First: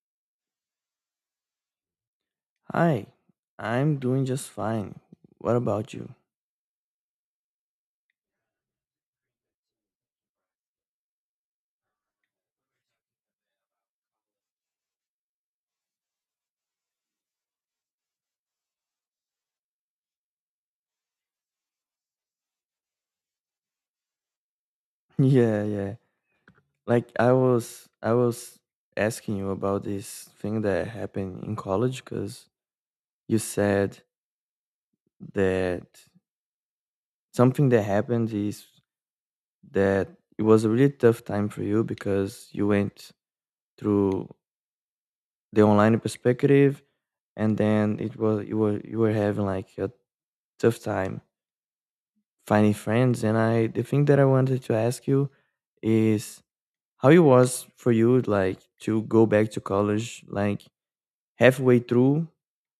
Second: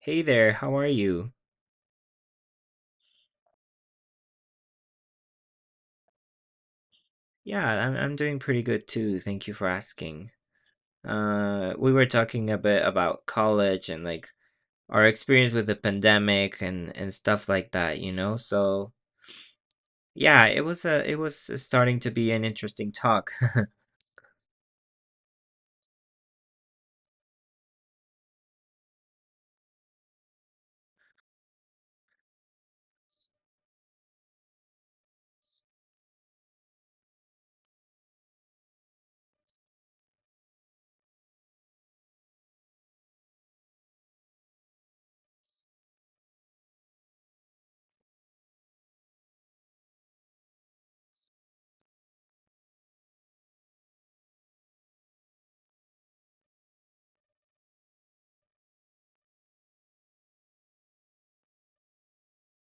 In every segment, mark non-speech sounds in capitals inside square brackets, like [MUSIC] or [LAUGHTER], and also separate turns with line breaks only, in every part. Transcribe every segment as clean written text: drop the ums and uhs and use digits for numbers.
Hey there, how are you?
Hi, I'm doing just fine. What about you? [LAUGHS]
Yeah, I'm doing pretty good too. Thank you for asking. We were talking a bit about college and like our experience with the pandemic and stuff like that, you know? So, yeah, it was starting to be an interesting talk.
Yeah, yeah. Like I was asking you about this thing that happened in college because you said that something that happened is that it was a really tough time for you because you went through the online perspective, and then it was you were having like a tough time finding friends. And I, the thing that I wanted to ask you is, how it was for you, like, to go back to college, like, halfway through?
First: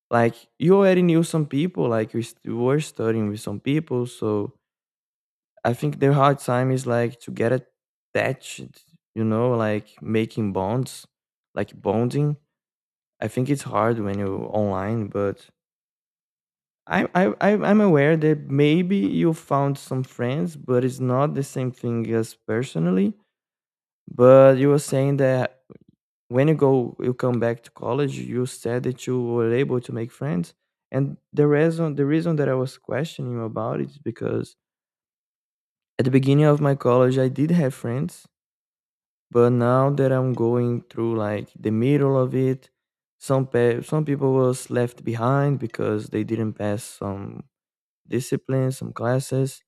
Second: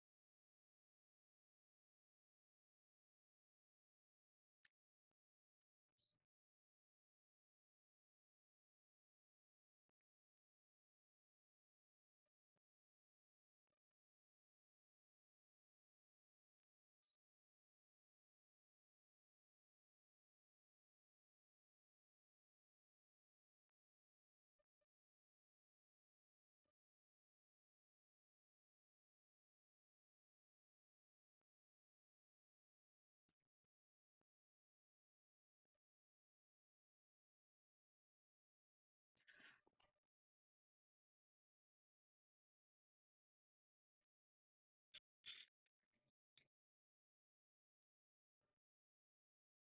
Like, you already knew some people, like, you were studying with some people, so I think the hard time is, like, to get attached, you know, like, making bonds, like, bonding. I think it's hard when you're online, but I'm aware that maybe you found some friends, but it's not the same thing as personally. But you were saying that when you come back to college, you said that you were able to make friends. And the reason that I was questioning you about it is because at the beginning of my college I did have friends, but now that I'm going through like the middle of it, some people was left behind because they didn't pass some discipline, some classes.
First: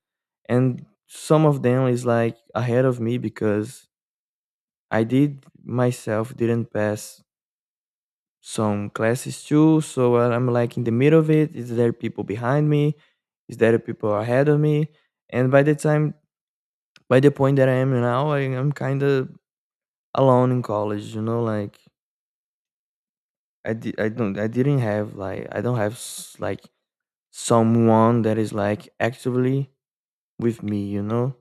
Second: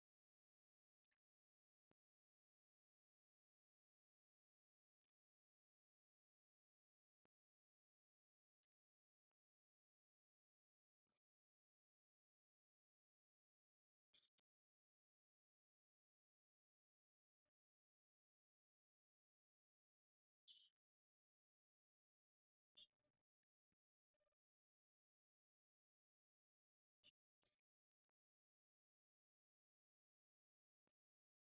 And some of them is like ahead of me because I did myself didn't pass some classes too. So I'm like in the middle of it. Is there people behind me? Is there people ahead of me? And by the time, by the point that I am now, I'm kind of alone in college. You know, like I don't, I didn't have, like I don't have like someone that is like actively with me. You know,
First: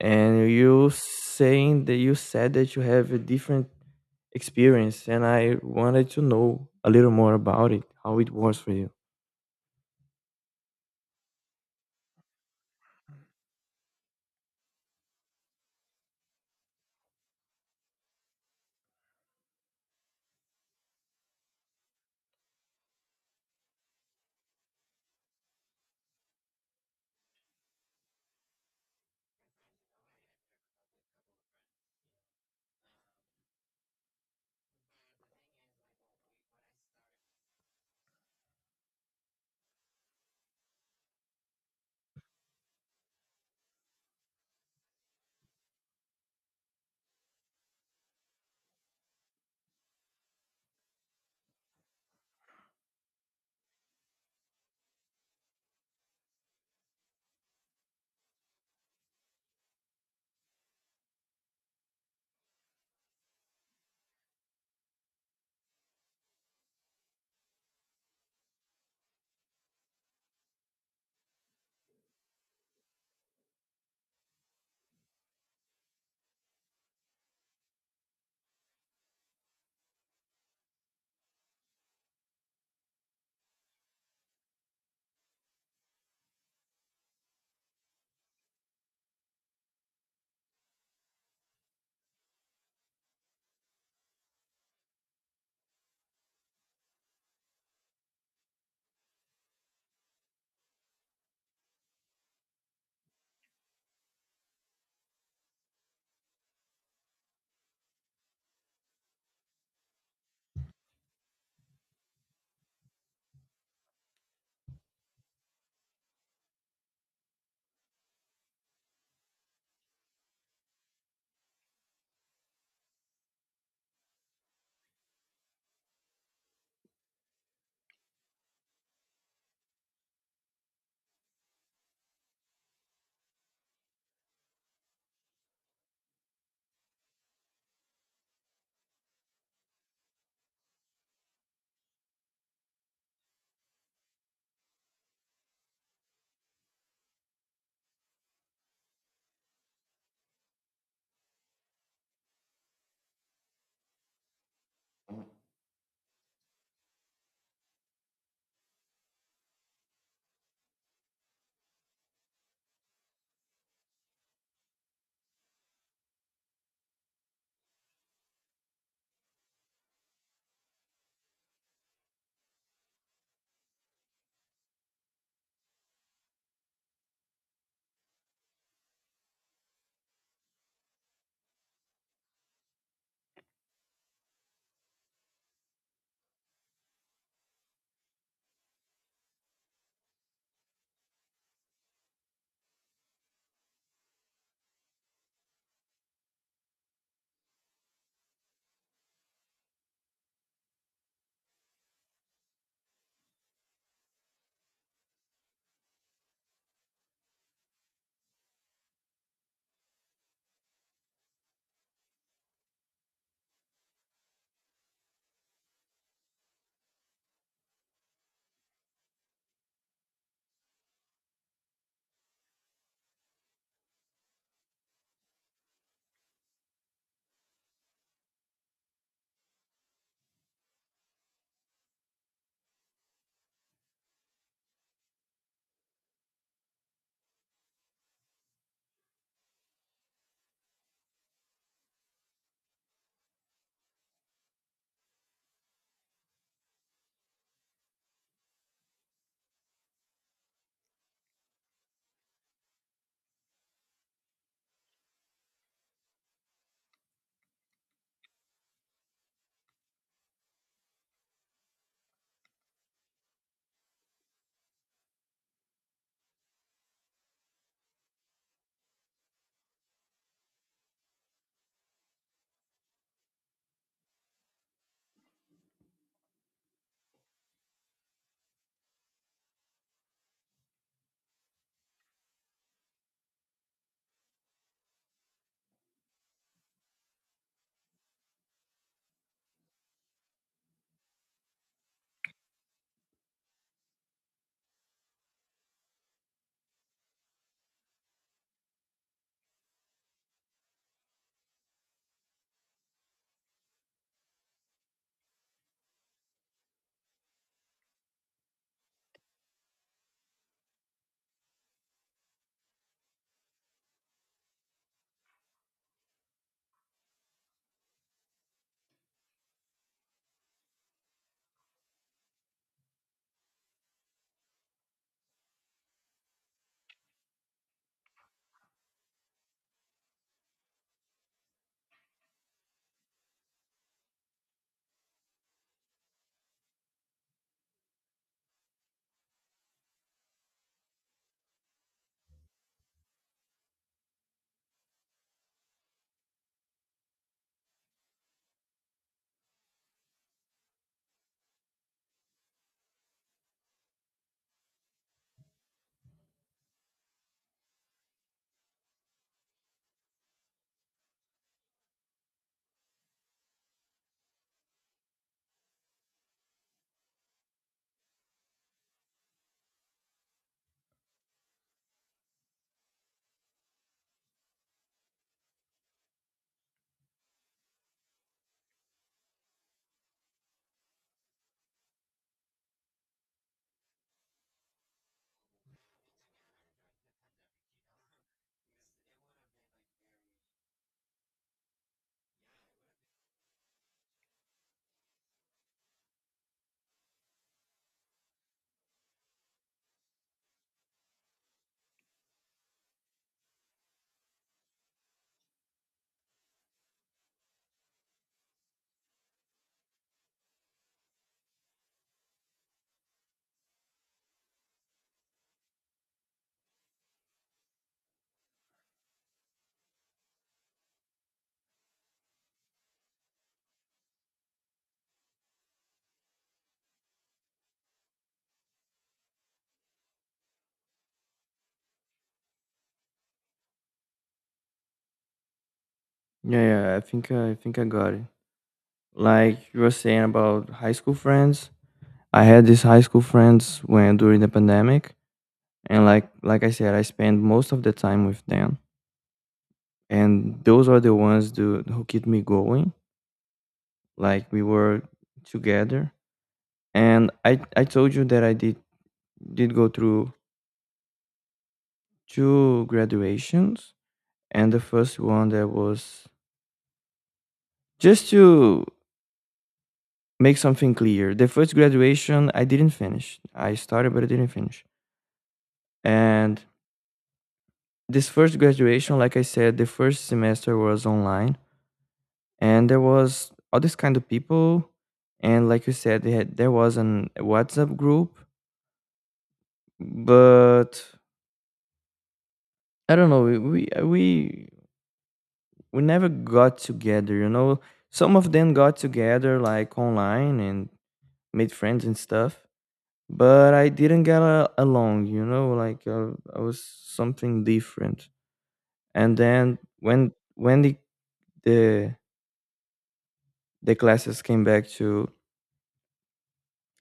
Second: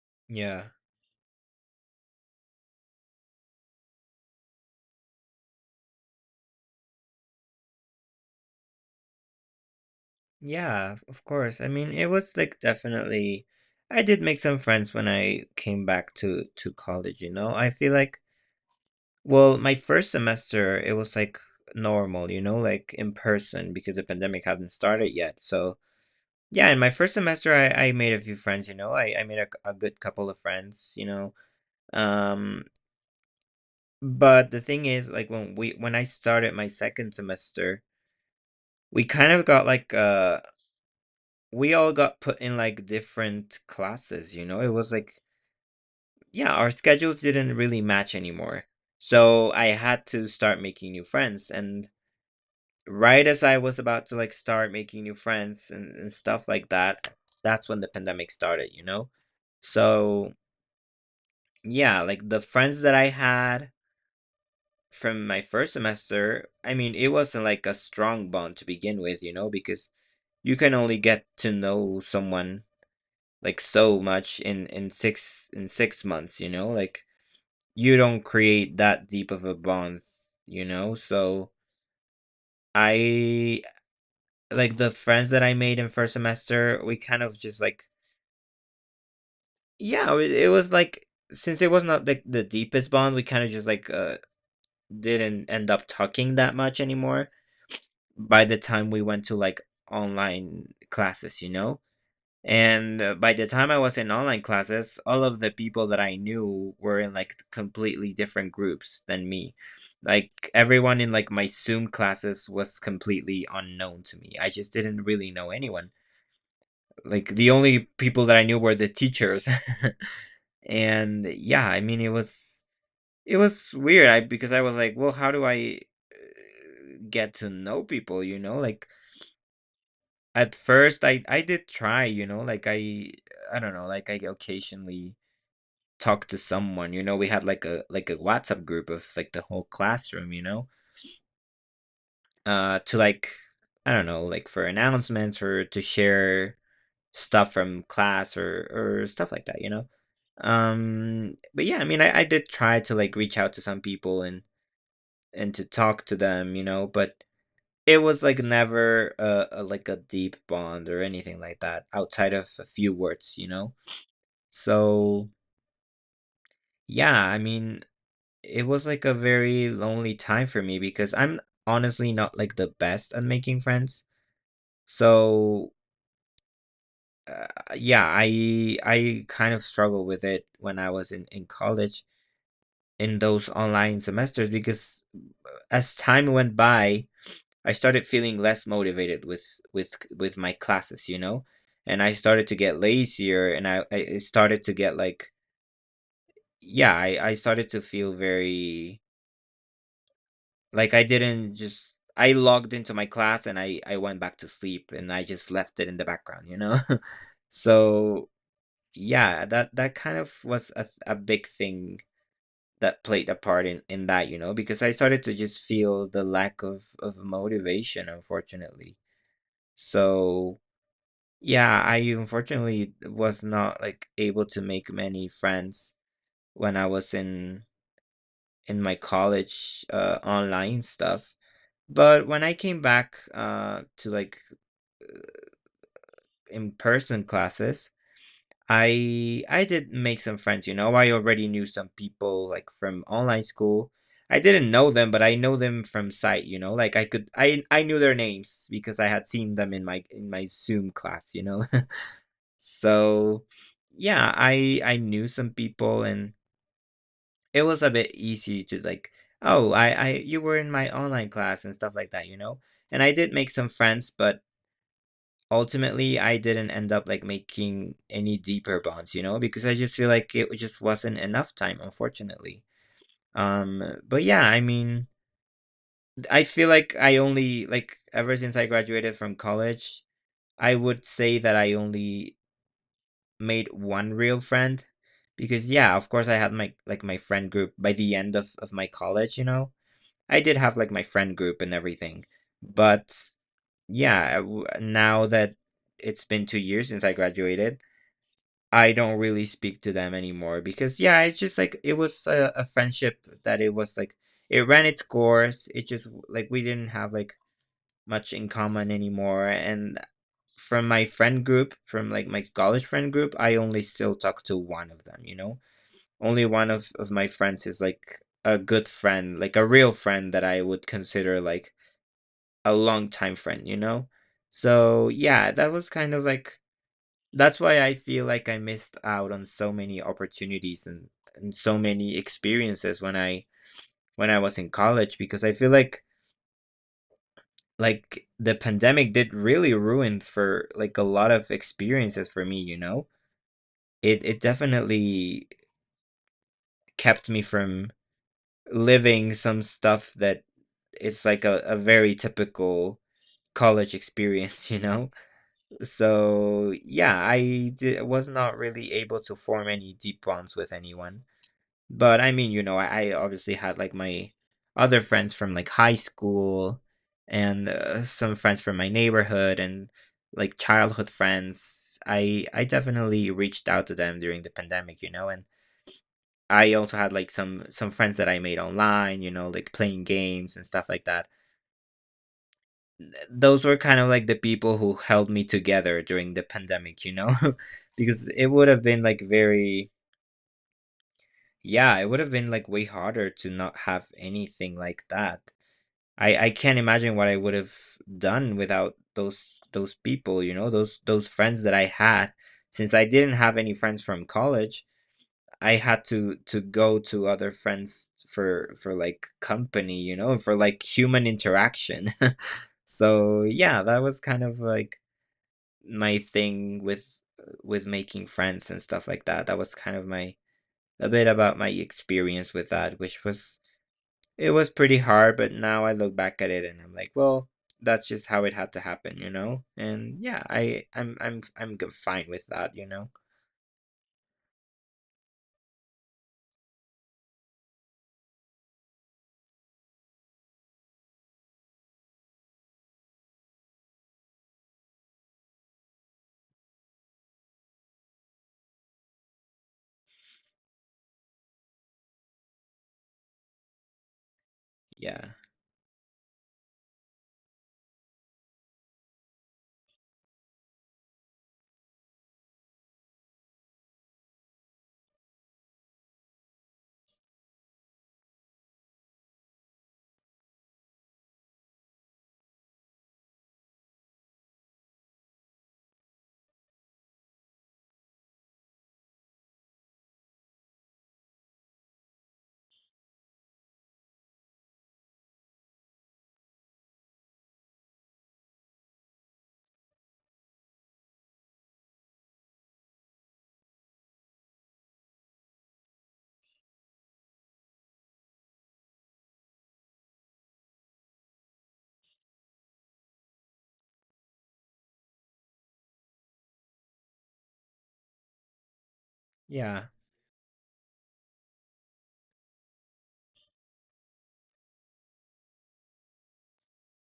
and
[LAUGHS] Yeah.
you saying that you said that you have a different experience, and I wanted to know a little more about it, how it was for you.
Yeah, of course. I mean, it was like definitely I did make some friends when I came back to college, you know? I feel like Well, my first semester, it was like normal, you know, like in person because the pandemic hadn't started yet. So yeah, in my first semester, I made a few friends, you know, I made a good couple of friends, you know. Um, but the thing is, like when I started my second semester, we kind of got like uh we all got put in like different classes, you know. It was like Yeah, our schedules didn't really match anymore. So I had to start making new friends and right as I was about to like start making new friends and stuff like that, that's when the pandemic started, you know? So yeah, like the friends that I had from my first semester, I mean, it wasn't like a strong bond to begin with, you know, because you can only get to know someone like so much in 6 months, you know, like you don't create that deep of a bond, you know. So I like the friends that I made in first semester, we kind of just like yeah, it was like since it was not like the deepest bond, we kind of just like didn't end up talking that much anymore by the time we went to like online classes, you know? And by the time I was in online classes, all of the people that I knew were in like completely different groups than me. Like everyone in like my Zoom classes was completely unknown to me. I just didn't really know anyone like the only people that I knew were the teachers. [LAUGHS] And yeah, I mean it was weird because I was like, well, how do I get to know people, you know? Like at first I did try, you know, like I don't know, like I occasionally talked to someone, you know, we had like a WhatsApp group of like the whole classroom, you know, to like, I don't know, like for announcements or to share stuff from class or stuff like that, you know? But yeah, I mean, I did try to, like, reach out to some people and to talk to them, you know, but it was, like, never a like, a deep bond or anything like that outside of a few words, you know? So, yeah, I mean, it was, like, a very lonely time for me because I'm honestly not, like, the best at making friends. So, Uh, yeah, I kind of struggled with it when I was in college in those online semesters because as time went by, I started feeling less motivated with with my classes, you know, and I started to get lazier, and I started to get like yeah, I started to feel very like I didn't just. I logged into my class and I went back to sleep and I just left it in the background, you know? [LAUGHS] So yeah, that kind of was a big thing that played a part in that, you know, because I started to just feel the lack of motivation, unfortunately. So, yeah, I unfortunately was not like able to make many friends when I was in my college online stuff. But when I came back to like in-person classes, I did make some friends, you know. I already knew some people like from online school. I didn't know them, but I know them from sight, you know. Like I could I knew their names because I had seen them in my Zoom class, you know. [LAUGHS] So yeah, I knew some people and it was a bit easy to like, oh, I you were in my online class and stuff like that, you know. And I did make some friends, but ultimately, I didn't end up, like, making any deeper bonds, you know, because I just feel like it just wasn't enough time, unfortunately. But yeah, I mean, I feel like I only like, ever since I graduated from college, I would say that I only made one real friend because, yeah, of course, I had my like, my friend group by the end of my college, you know? I did have, like, my friend group and everything, but yeah, I w now that it's been 2 years since I graduated, I don't really speak to them anymore because yeah, it's just like it was a friendship that it was like it ran its course. It just like we didn't have like much in common anymore. And from my friend group, from like my college friend group, I only still talk to one of them, you know? Only one of my friends is like a good friend, like a real friend that I would consider like a long time friend, you know? So yeah, that was kind of like that's why I feel like I missed out on so many opportunities and so many experiences when I was in college because I feel like the pandemic did really ruin for like a lot of experiences for me, you know? It definitely kept me from living some stuff that it's like a very typical college experience, [LAUGHS] you know? So yeah, was not really able to form any deep bonds with anyone. But I mean, you know, I obviously had like my other friends from like high school and some friends from my neighborhood and like childhood friends. I definitely reached out to them during the pandemic, you know, and I also had like some friends that I made online, you know, like playing games and stuff like that. Those were kind of like the people who held me together during the pandemic, you know, [LAUGHS] because it would have been like very yeah, it would have been like way harder to not have anything like that. I can't imagine what I would have done without those people, you know, those friends that I had. Since I didn't have any friends from college, I had to go to other friends for like company, you know, for like human interaction. [LAUGHS] So, yeah, that was kind of like my thing with making friends and stuff like that. That was kind of my a bit about my experience with that, which was it was pretty hard, but now I look back at it and I'm like, well, that's just how it had to happen, you know? And yeah, I I'm g- fine with that, you know?
Yeah, yeah, I think I think I got it. Like you were saying about high school friends, I had these high school friends when during the pandemic, and like I said, I spent most of the time with them, and those are the ones do, who keep me going. Like we were
Yeah.
together, and I told you that I did go through two graduations, and the first one that was just to make something clear. The first graduation I didn't finish. I started, but I didn't finish. And this first graduation, like I said, the first semester was online, and there was all this kind of people, and like you said, they had, there was an WhatsApp group, but I don't know, we never got together. You know, some of them got together like online and made friends and stuff, but I didn't get a, along. You know, like I was something different. And then
Yeah.
when the the classes came back to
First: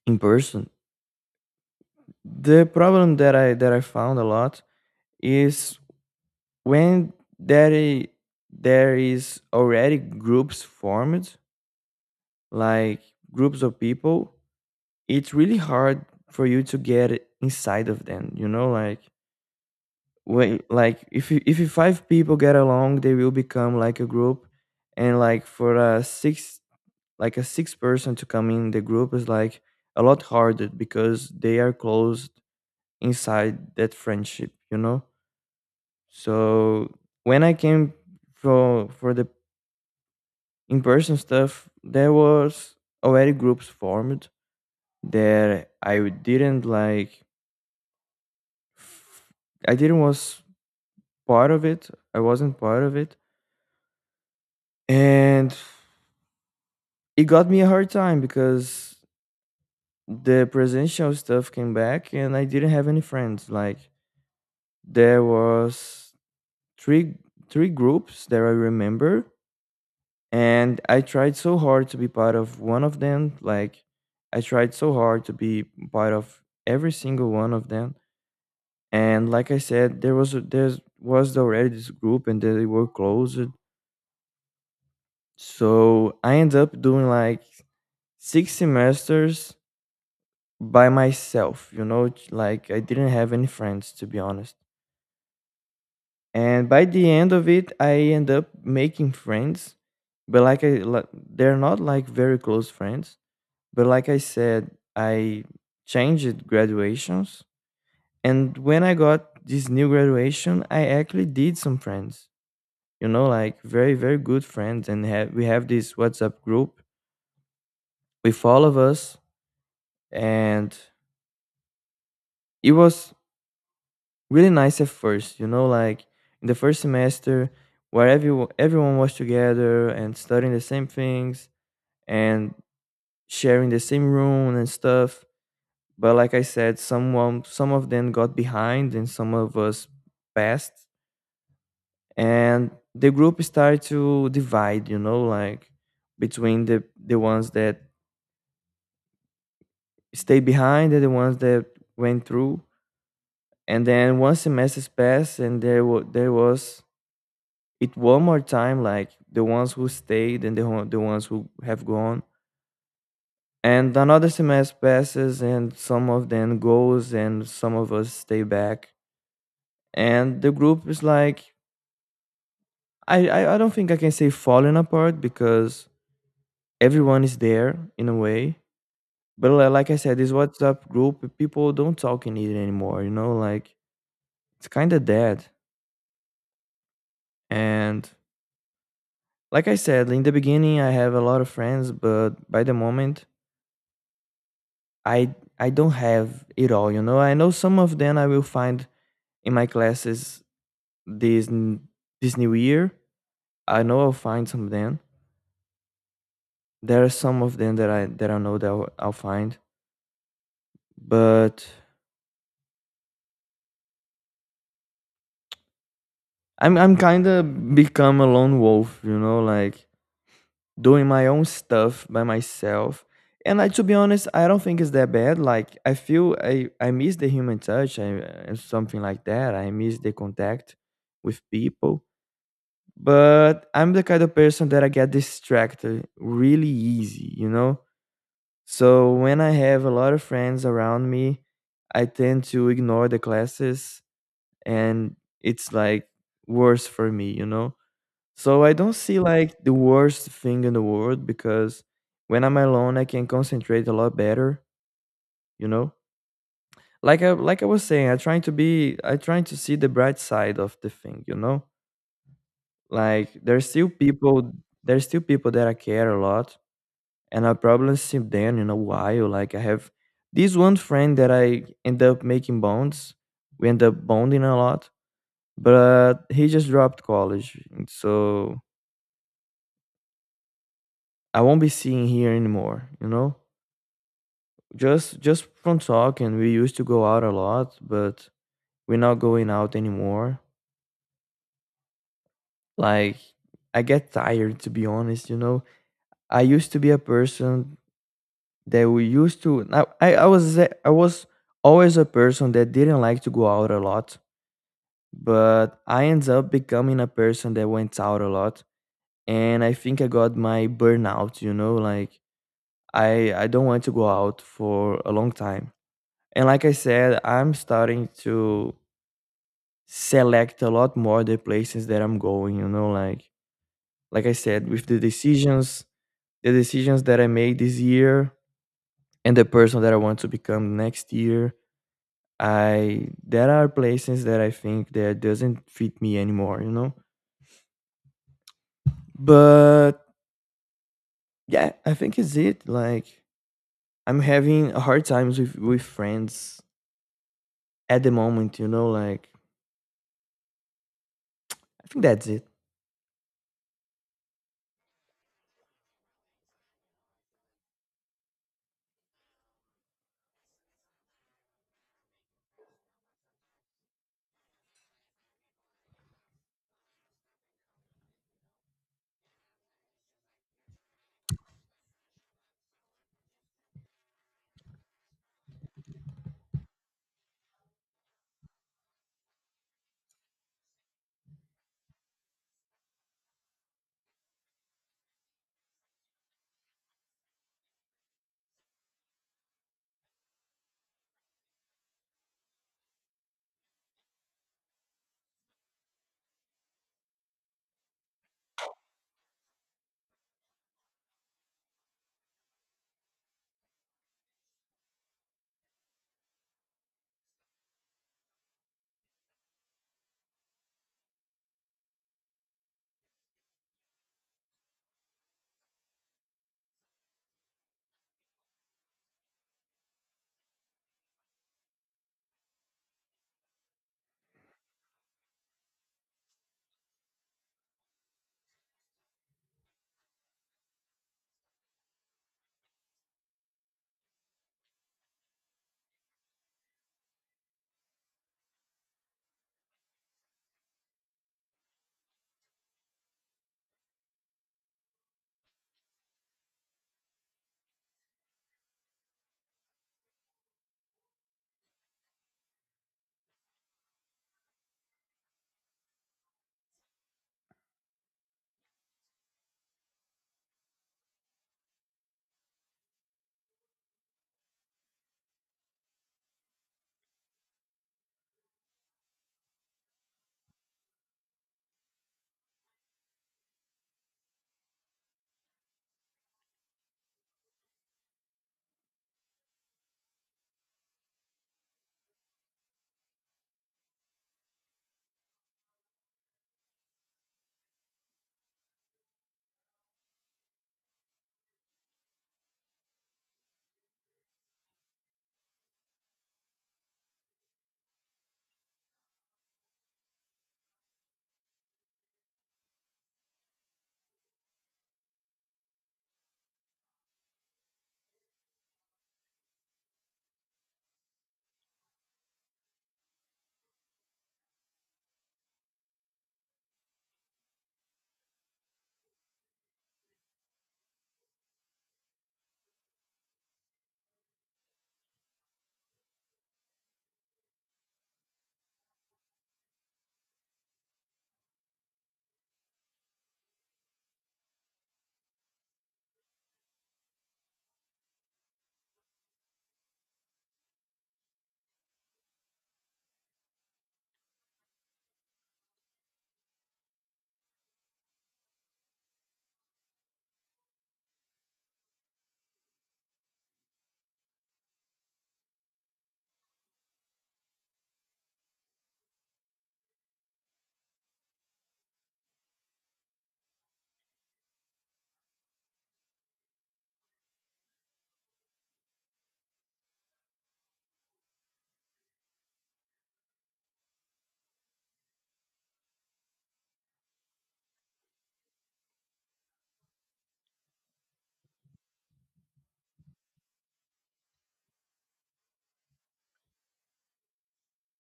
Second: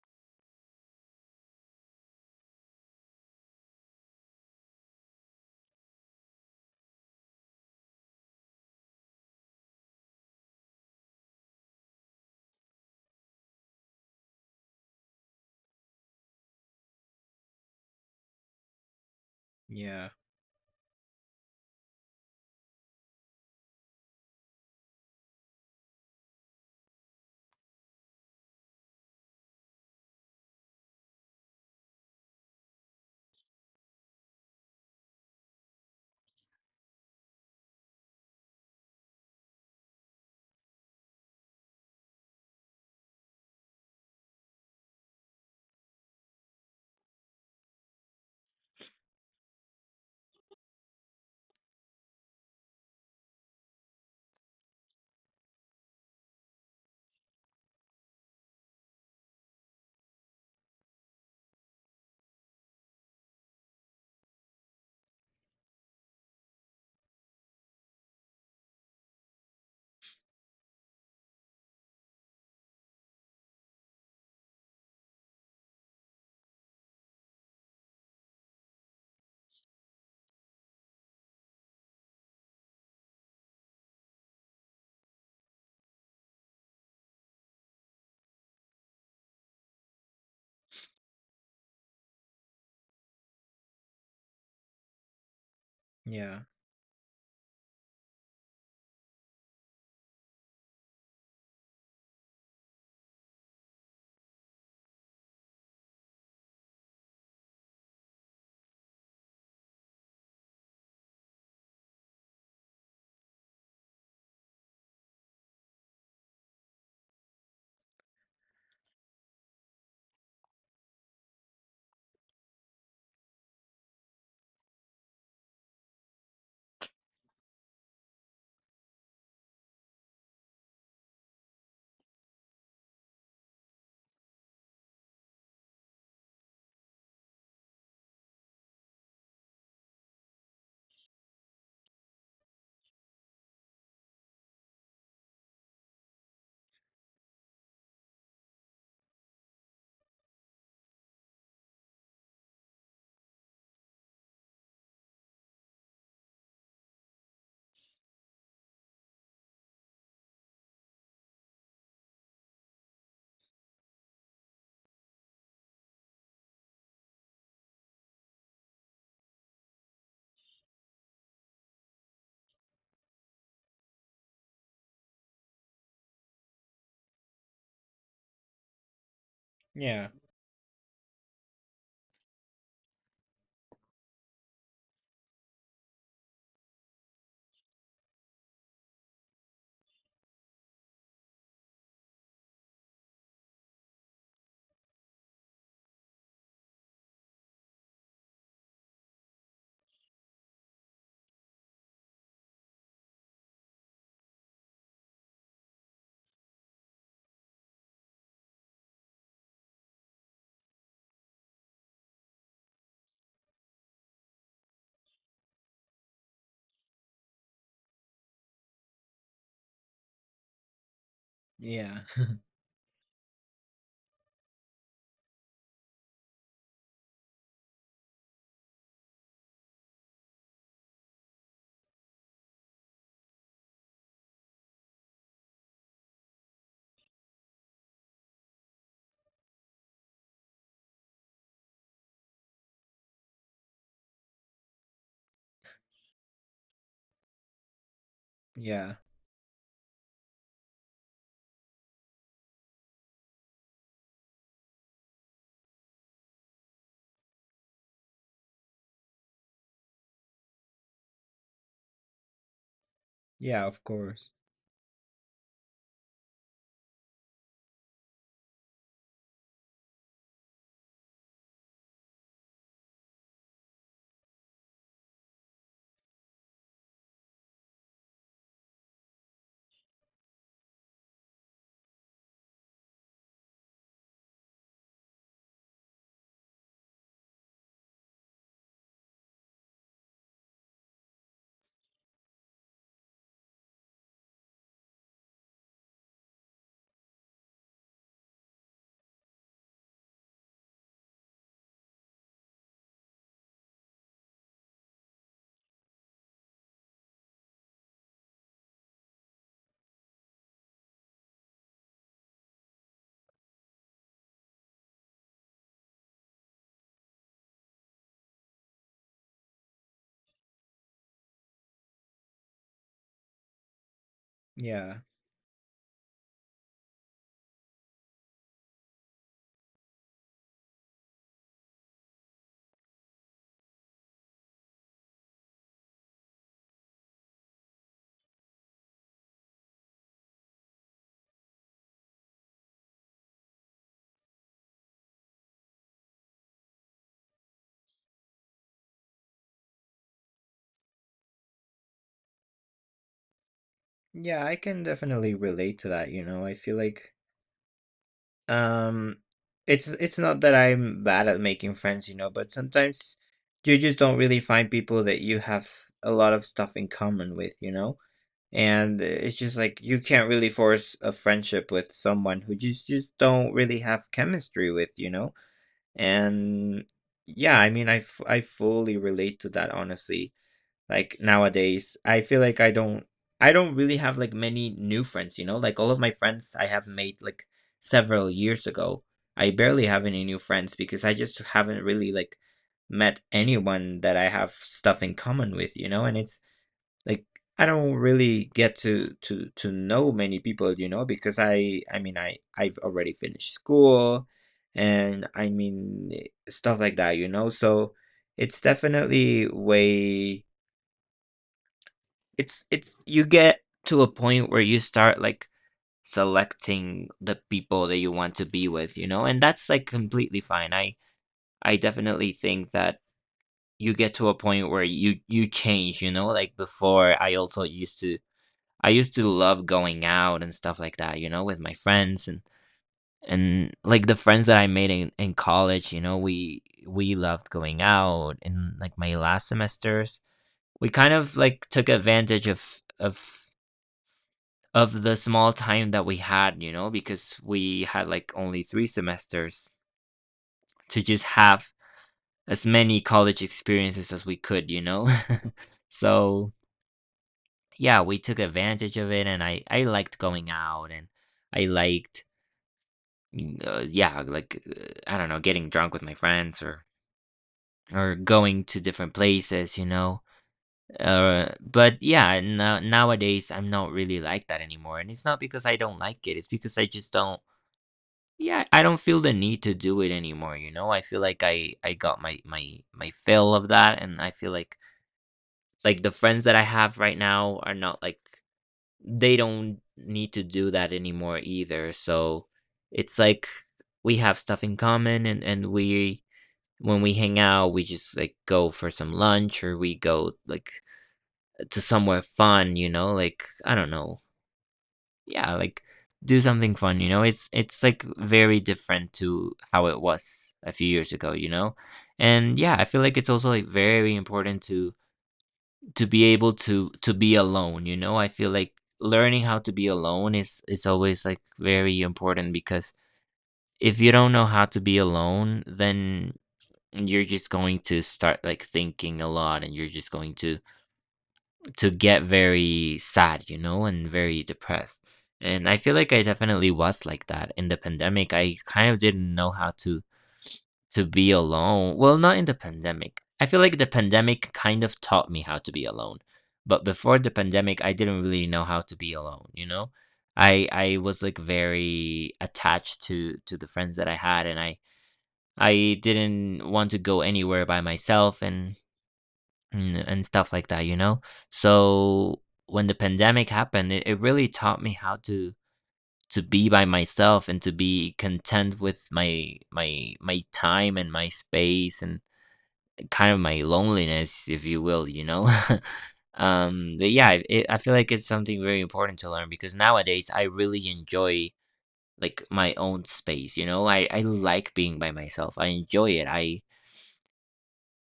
in person. The problem that I found a lot is when there i- there is already groups formed, like groups of people. It's really hard for you to get inside of them. You know, like
Yeah.
when like if you five people get along, they will become like a group, and like for a six, like a six person to come in the group is like a lot harder because they are close inside that friendship, you know. So when I came for the in-person stuff, there was already groups formed that I didn't like. I didn't was part of it, I wasn't part of it. And it got me a hard time because the presidential stuff came back and I didn't have any friends. Like there was three three groups that I remember, and I tried so hard to be part of one of them. Like, I tried so hard to be part of every single one of them. And like I said, there was a, there was already this group, and they were closed. So I ended up doing like six semesters by myself. You know, it's like I didn't have any friends, to be honest.
Yeah.
And by the end of it, I end up making friends, but like I, they're not like very close friends. But like I said, I changed graduations. And when I got this new graduation, I actually did some friends, you know, like very, very good friends. And have, we have this WhatsApp group with all of us. And it was really nice at first, you know, like in the first semester where every, everyone was together and studying the same things and sharing the same room and stuff. But like I said, someone, some of them got behind and some of us passed, and the group started to divide, you know, like between the ones that stayed behind and the ones that went through. And then one semester passed and there was it one more time, like the ones who stayed and the, one- the ones who have gone. And another semester passes and some of them goes and some of us stay back, and the group is like, I don't think I can say falling apart because everyone is there in a way. But like I
Yeah.
said, this WhatsApp group, people don't talk in it anymore. You know, like it's kind of dead. And like I said, in the beginning, I have a lot of friends, but by the moment, I don't have it all. You know, I know some of them I will find in my classes this n- this new year. I know I'll find some of them. There are some of them that I know that I'll find, but I'm kind of become a lone wolf, you know, like doing my own
Yeah.
stuff by
[LAUGHS]
myself. And I, to be honest, I don't think it's that bad. Like I feel I miss the human touch, something like that. I miss the contact with people. But I'm the kind of person that I get distracted really easy, you know. So when I have a lot of friends around me, I tend to ignore the classes, and it's like worse for me, you know, so I don't
Yeah.
see like the worst thing in the world because when I'm alone, I can concentrate a lot better. You know, like I, like I was saying, I trying to be, I trying to see the bright side of the thing. You know, like
Yeah, of course.
there's still people that I care a lot, and I probably see them in a while. Like I have this one friend that I end up making bonds. We end up bonding a lot, but he just dropped college, and so I won't be seeing here anymore. You know, just from talking, we used to go out a lot, but we're not going out anymore. Like I get tired, to be honest, you know. I used to be a person that we used to, now I was I was always a person that didn't like to go out a lot, but I ended up becoming a person that went out a lot. And I think I got my burnout, you know, like I don't want to go out for a long time. And like I said, I'm starting to select a lot more the places that I'm going, you know, like I said, with
Yeah.
the decisions that I made this year and the person that I want to become next year, I there are places that I think that doesn't fit me anymore, you know? But yeah, I think it's it. Like I'm having a hard times with friends at the moment, you know, like I think that's it.
Yeah, I can definitely relate to that, you know. I feel like Um, it's not that I'm bad at making friends, you know, but sometimes you just don't really find people that you have a lot of stuff in common with, you know? And it's just like you can't really force a friendship with someone who just don't really have chemistry with, you know? And yeah, I mean, I fully relate to that, honestly. Like nowadays I feel like I don't, I don't really have like many new friends, you know? Like all of my friends I have made like several years ago. I barely have any new friends because I just haven't really like met anyone that I have stuff in common with, you know? And it's like I don't really get to know many people, you know? Because I've already finished school and I mean stuff like that, you know? So it's definitely way it's you get to a point where you start like selecting the people that you want to be with, you know? And that's like completely fine. I definitely think that you get to a point where you change, you know? Like before I also used to, I used to love going out and stuff like that, you know, with my friends. And like the friends that I made in college, you know, we loved going out in like my last semesters. We kind of like took advantage of the small time that we had, you know, because we had like only three semesters to just have as many college experiences as we could, you know? [LAUGHS] So, yeah, we took advantage of it and I liked going out. And I liked, yeah, like, I don't know, getting drunk with my friends, or going to different places, you know? But yeah, no, nowadays I'm not really like that anymore. And it's not because I don't like it, it's because I just don't. Yeah, I don't feel the need to do it anymore, you know? I feel like I got my fill of that. And I feel like the friends that I have right now are not like, they don't need to do that anymore either. So it's like we have stuff in common. And we, when we hang out, we just like go for some lunch or we go like to somewhere fun, you know? Like I don't know, yeah, like do something fun, you know? It's like very different to how it was a few years ago, you know? And yeah, I feel like it's also like very important to be able to be alone, you know? I feel like learning how to be alone is always like very important because if you don't know how to be alone, then you're just going to start like thinking a lot. And you're just going to get very sad, you know, and very depressed. And I feel like I definitely was like that in the pandemic. I kind of didn't know how to be alone. Well, not in the pandemic. I feel like the pandemic kind of taught me how to be alone. But before the pandemic, I didn't really know how to be alone, you know? I was like very attached to the friends that I had. And I didn't want to go anywhere by myself and and stuff like that, you know? So when the pandemic happened, it really taught me how to be by myself and to be content with my time and my space and kind of my loneliness, if you will, you know? [LAUGHS] But yeah, it, I feel like it's something very important to learn because nowadays I really enjoy like my own space, you know? I like being by myself. I enjoy it. i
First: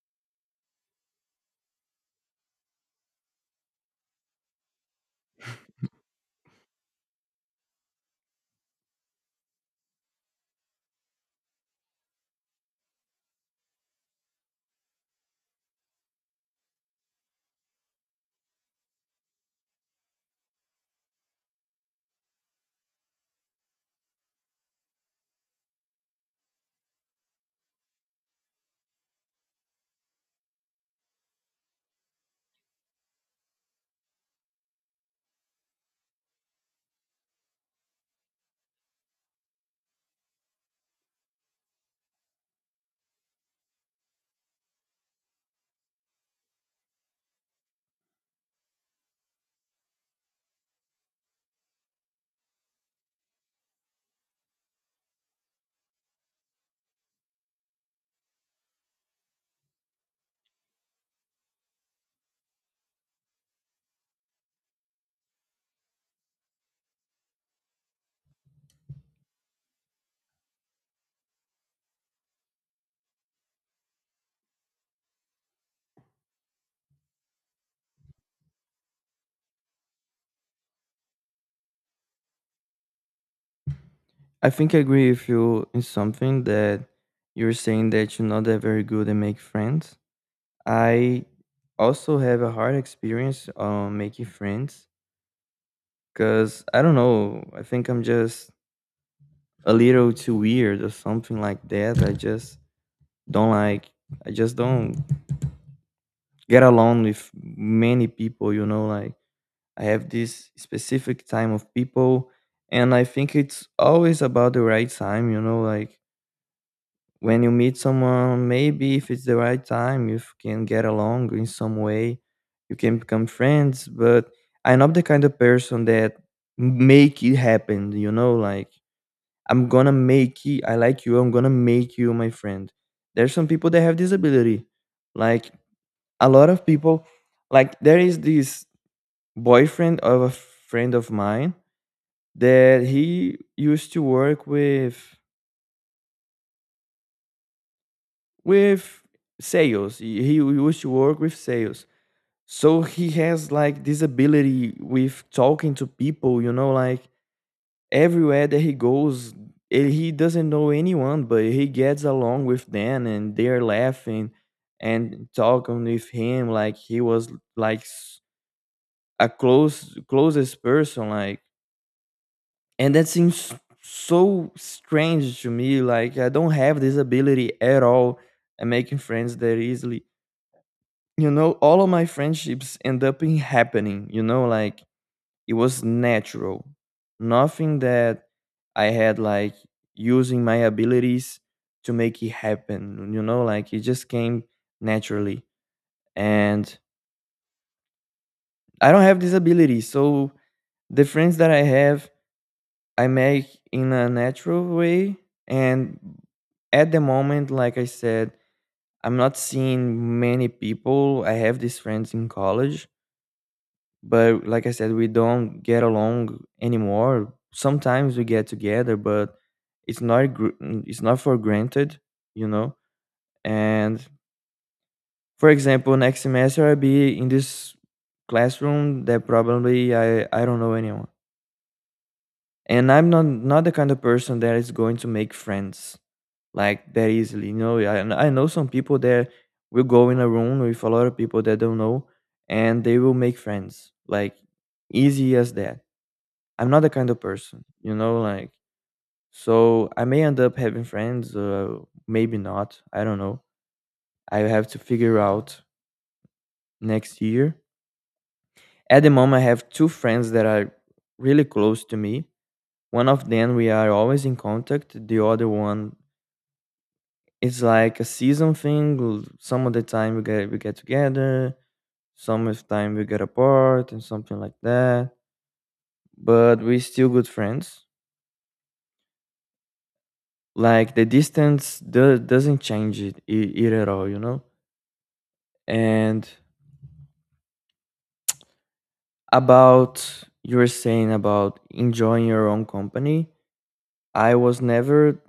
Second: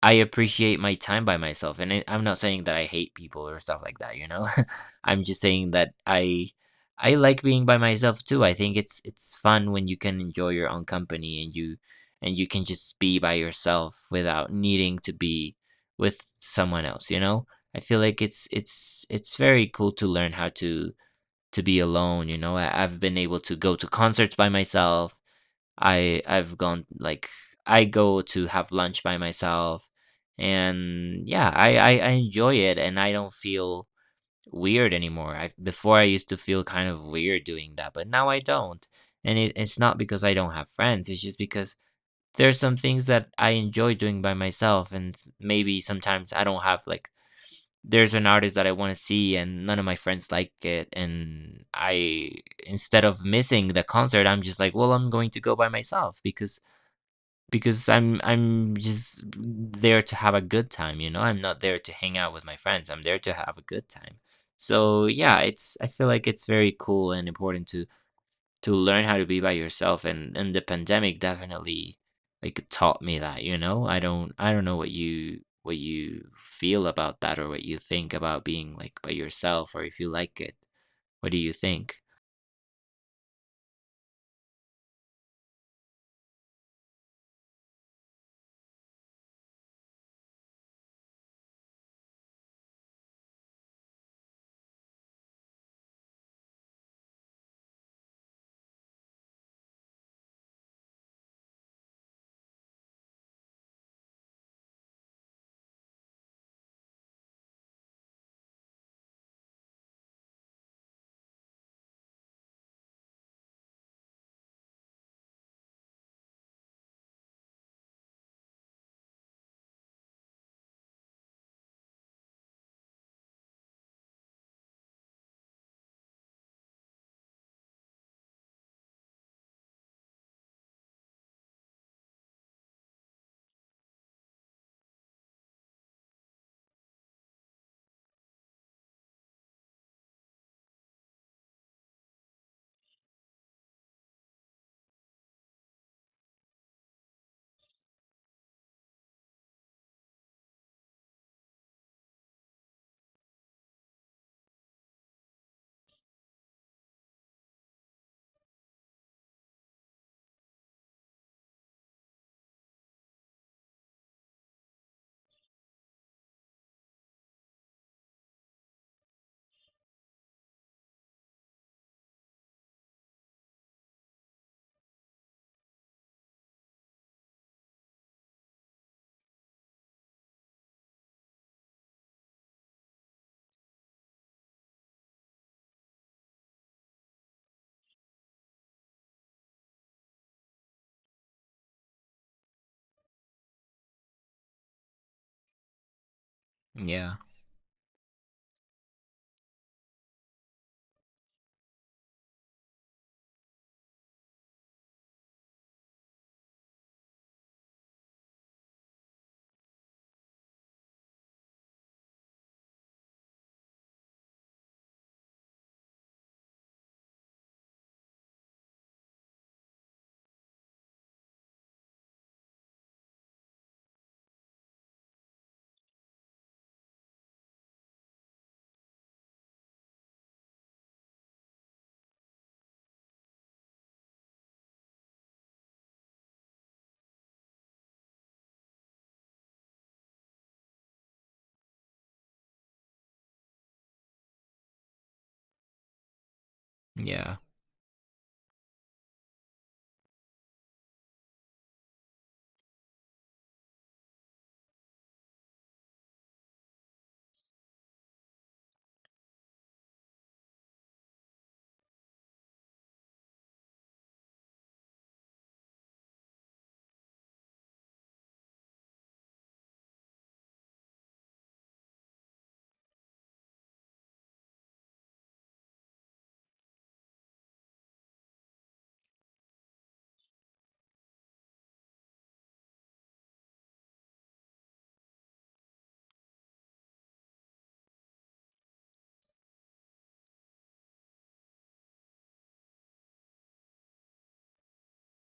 I appreciate my time by myself. And I'm not saying that I hate people or stuff like that, you know? [LAUGHS] I'm just saying that I like being by myself too. I think it's fun when you can enjoy your own company. And you and you can just be by yourself without needing to be with someone else, you know? I feel like it's very cool to learn how to be alone, you know? I, I've been able to go to concerts by myself. I, I've gone like I go to have lunch by myself. And yeah, I enjoy it and I don't feel weird anymore. I, before I used to feel kind of weird doing that, but now I don't. And it, it's not because I don't have friends, it's just because there's some things that I enjoy doing by myself. And maybe sometimes I don't have like there's an artist that I want to see and none of my friends like it. And I, instead of missing the concert, I'm just like, well, I'm going to go by myself. Because I'm just there to have a good time, you know? I'm not there to hang out with my friends. I'm there to have a good time. So, yeah, it's I feel like it's very cool and important to learn how to be by yourself. And the pandemic definitely like taught me that, you know? I don't know what you feel about that or what you think about being like by yourself or if you like it. What do you think?
I think I agree with you in something that you're saying that you're not that very good at make friends. I also have a hard experience making friends because I don't know. I think I'm just a little too weird or something like that. I just don't like, I just don't get along with many people, you know. Like, I have this specific time of people, and I think it's always about the right time, you know. Like, when you meet someone, maybe if it's the right time, you can get along in some way, you can become friends. But I'm not the kind of person that make it happen. You know, like I'm gonna make it. I like you. I'm gonna make you my friend. There's some people that have this ability. Like a lot of people, like there is this boyfriend of a friend of mine that he used to work with sales. He used to work with sales. So he has like this ability with talking to people, you know, like everywhere that he goes, he doesn't know anyone, but he gets along with them and they're laughing and talking with him like he was like s- a closest person, like. And that seems so strange to me. Like, I don't have this ability at all at making friends that easily. You know, all of my friendships end up in happening, you know, like it was natural. Nothing that I had like using my abilities to make it happen, you know, like it just came naturally. And
Yeah.
I don't have this ability. So the friends that I have, I make in a natural way. And at the moment, like I said, I'm not seeing many people. I have these friends in college, but like I said, we don't get along anymore. Sometimes we get together, but it's not gr- it's not for granted, you know. And for example, next semester I'll be in this classroom that probably I don't know anyone. And I'm not the kind of person that is going to make friends like that easily, you know. I know some people that will go in a room with a lot of people that don't know, and they will make friends like easy as that. I'm not the kind of
Yeah.
person, you know, like, so I may end up having friends, maybe not. I don't know. I have to figure out next year. At the moment, I have two friends that are really close to me. One of them, we are always in contact. The other one, it's like a season thing. Some of the time we get together, some of the time we get apart, and something like that. But we're still good friends. Like, the doesn't change it at all, you know. And about you were saying about enjoying your own company, I was never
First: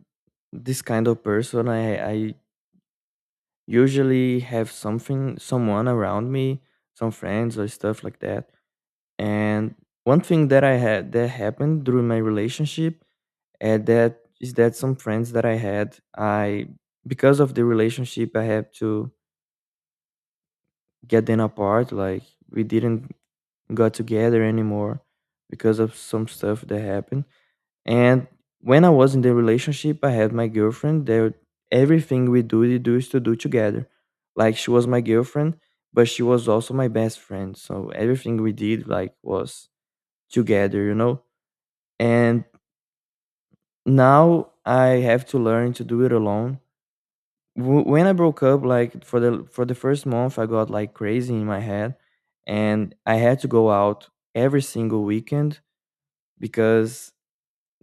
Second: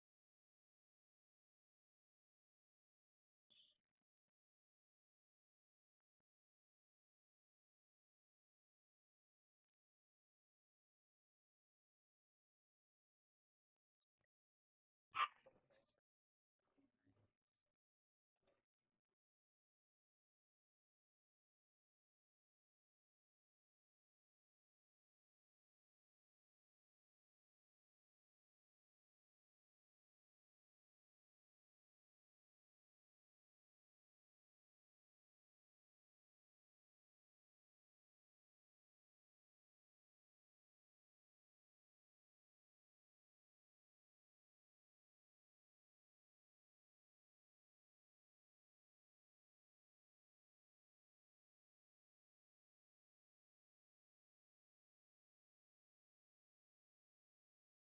this kind of person. I usually have something, someone around me, some friends or stuff like that. And one thing that I had, that happened during my relationship, and that is that some friends that I had, I, because of the relationship, I have to get them apart. Like, we didn't got together anymore because of some stuff that happened. And when I was in the relationship, I had my girlfriend. There, everything we do, we do, is to do together. Like, she was my girlfriend, but she was also my best friend. So everything we did, like, was together, you know. And now I have to learn to do it alone. When I broke up, like for the first month, I got like crazy in my head, and I had to go out every single weekend because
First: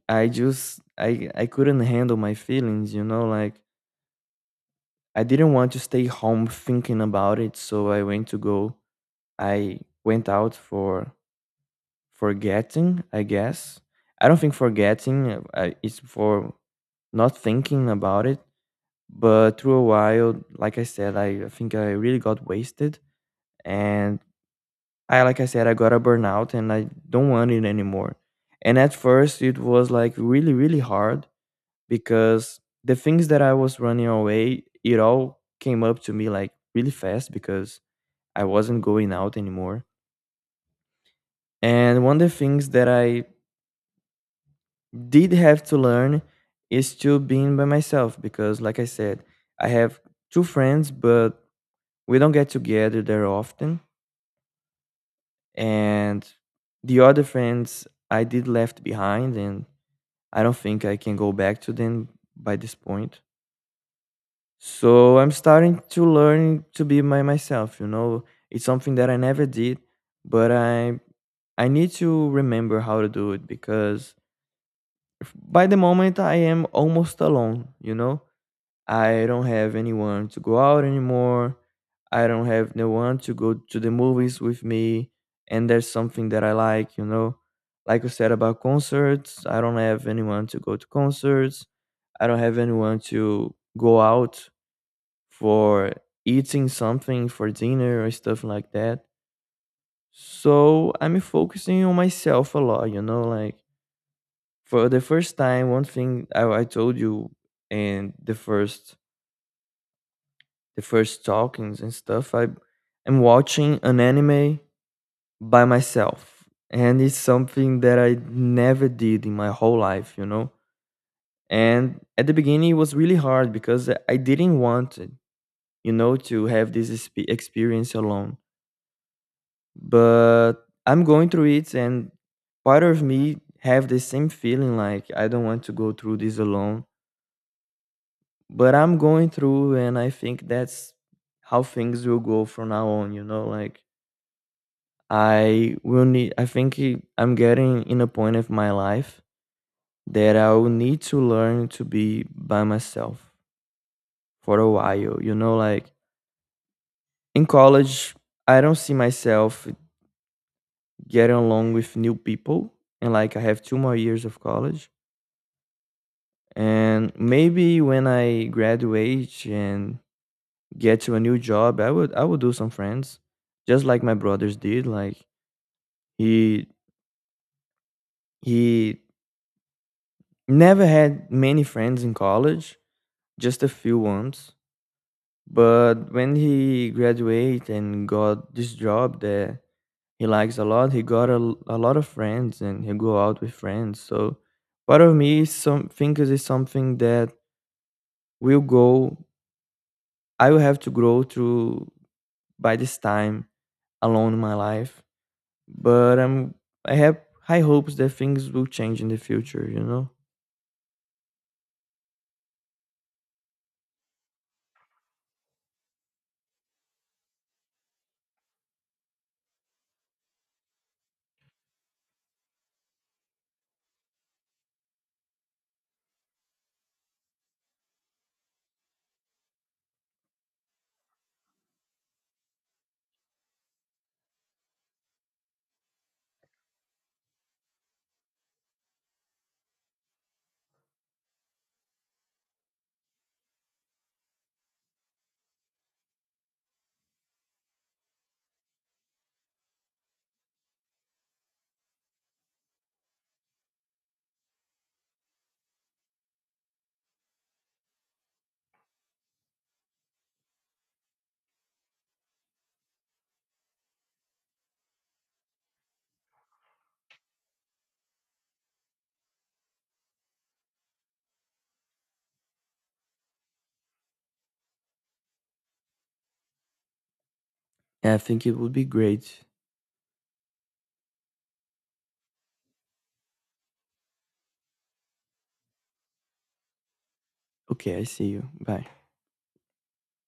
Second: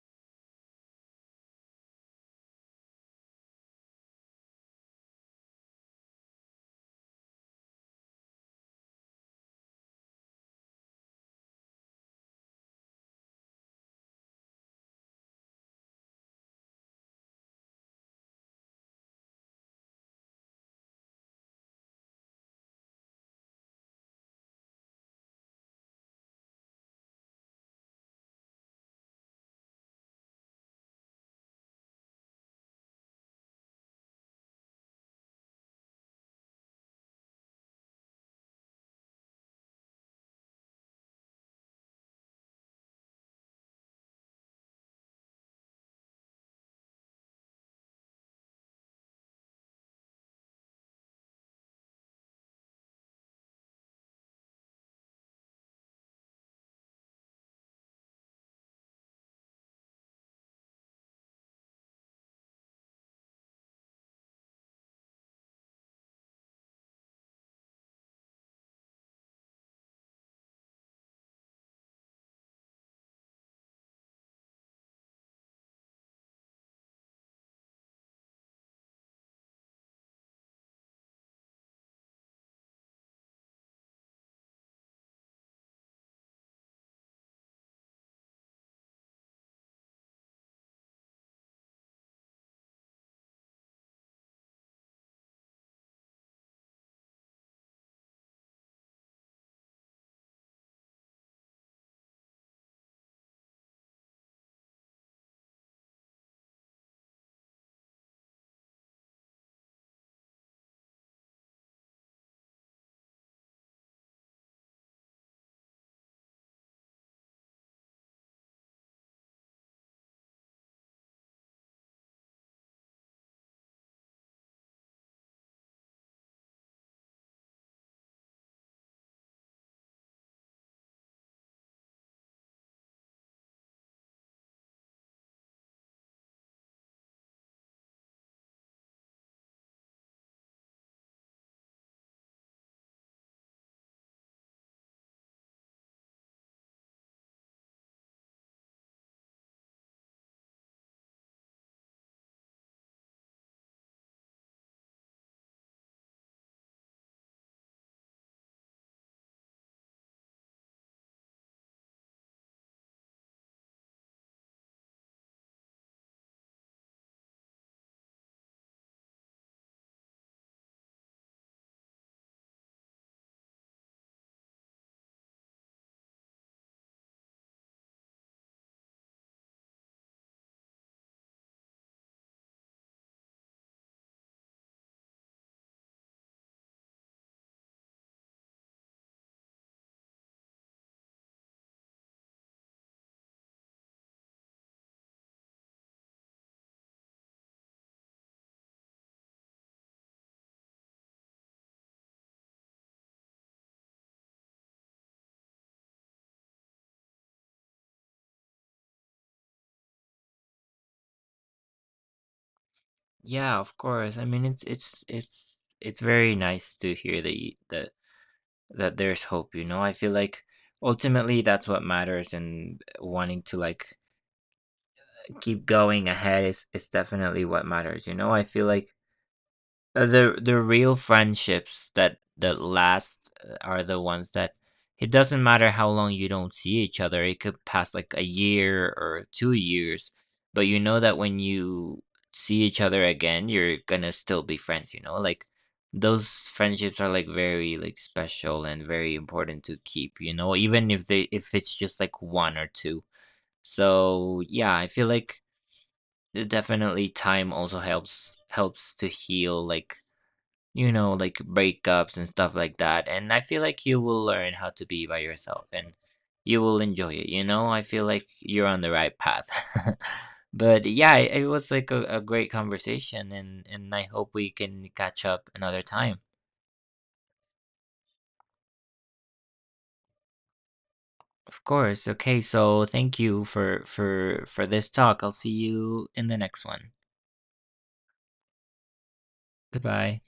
I just I couldn't handle my feelings. You know, like, I didn't want to stay home thinking about it, so I went to go. I went out for forgetting, I guess. I don't think forgetting, it's for not thinking about it. But through a while, like I said, I think I really got wasted. And I, like I said, I got a burnout and I don't want it anymore. And at first it was like really really hard because the things that I was running away, it all came up to me like really fast because I wasn't going out anymore. And one of the things that I did have to learn is to being by myself, because like I said, I have two friends, but we don't get together there often. And the other friends I did left behind, and I don't think I can go back to them by this point. So I'm starting to learn to be by myself. You know, it's something that I never did, but I need to remember how to do it because by the moment I am almost alone. You know, I don't have anyone to go out anymore. I don't have no one to go to the movies with me. And there's something that I like, you know. Like you said about concerts, I don't have anyone to go to concerts. I don't have anyone to go out for eating something for dinner or stuff like that. So I'm focusing on myself a lot, you know, like for the first time, one thing I told you in the first, the first talkings and stuff, I am watching an anime by myself. And it's something that I never did in my whole life, you know? And at the beginning, it was really hard because I didn't want it, you know, to have this experience alone. But I'm going through it, and part of me have the same feeling, like I don't want to go through this alone. But I'm going through, and I think that's how things will go from now on, you know? Like, I will need, I think, I'm getting in a point of my life that I will need to learn to be by myself for a while. You know, like, in college, I don't see myself getting along with new people. And like, I have two more years of college. And maybe when I graduate and get to a new job, I would do some friends. Just like my brothers did. Like, he he never had many friends in college, just a few months. But when he graduated and got this job that he likes a lot, he got a lot of friends and he go out with friends. So part of me some thinks is something that will go, I will have to grow through by this time alone in my life. But I have high hopes that things will change in the future, you know?
Yeah, of course. I mean, it's very nice to hear that you, that that there's hope, you know. I feel like ultimately that's what matters. And wanting to like keep going ahead is definitely what matters, you know. I feel like the real friendships that that last are the ones that it doesn't matter how long you don't see each other. It could pass like a year or 2 years, but you know that when you see each other again, you're gonna still be friends, you know? Like those friendships are like very like special and very important to keep, you know, even if they if it's just like one or two. So yeah, I feel like definitely time also helps helps to heal like you know, like breakups and stuff like that. And I feel like you will learn how to be by yourself. And you will enjoy it. You know, I feel like you're on the right path. [LAUGHS] But yeah, it was like a great conversation. And I hope we can catch up another time.
And I think it would be great.
Of course. Okay, so thank you for this talk. I'll see you in the next one.
Okay, I see you. Bye.
Goodbye.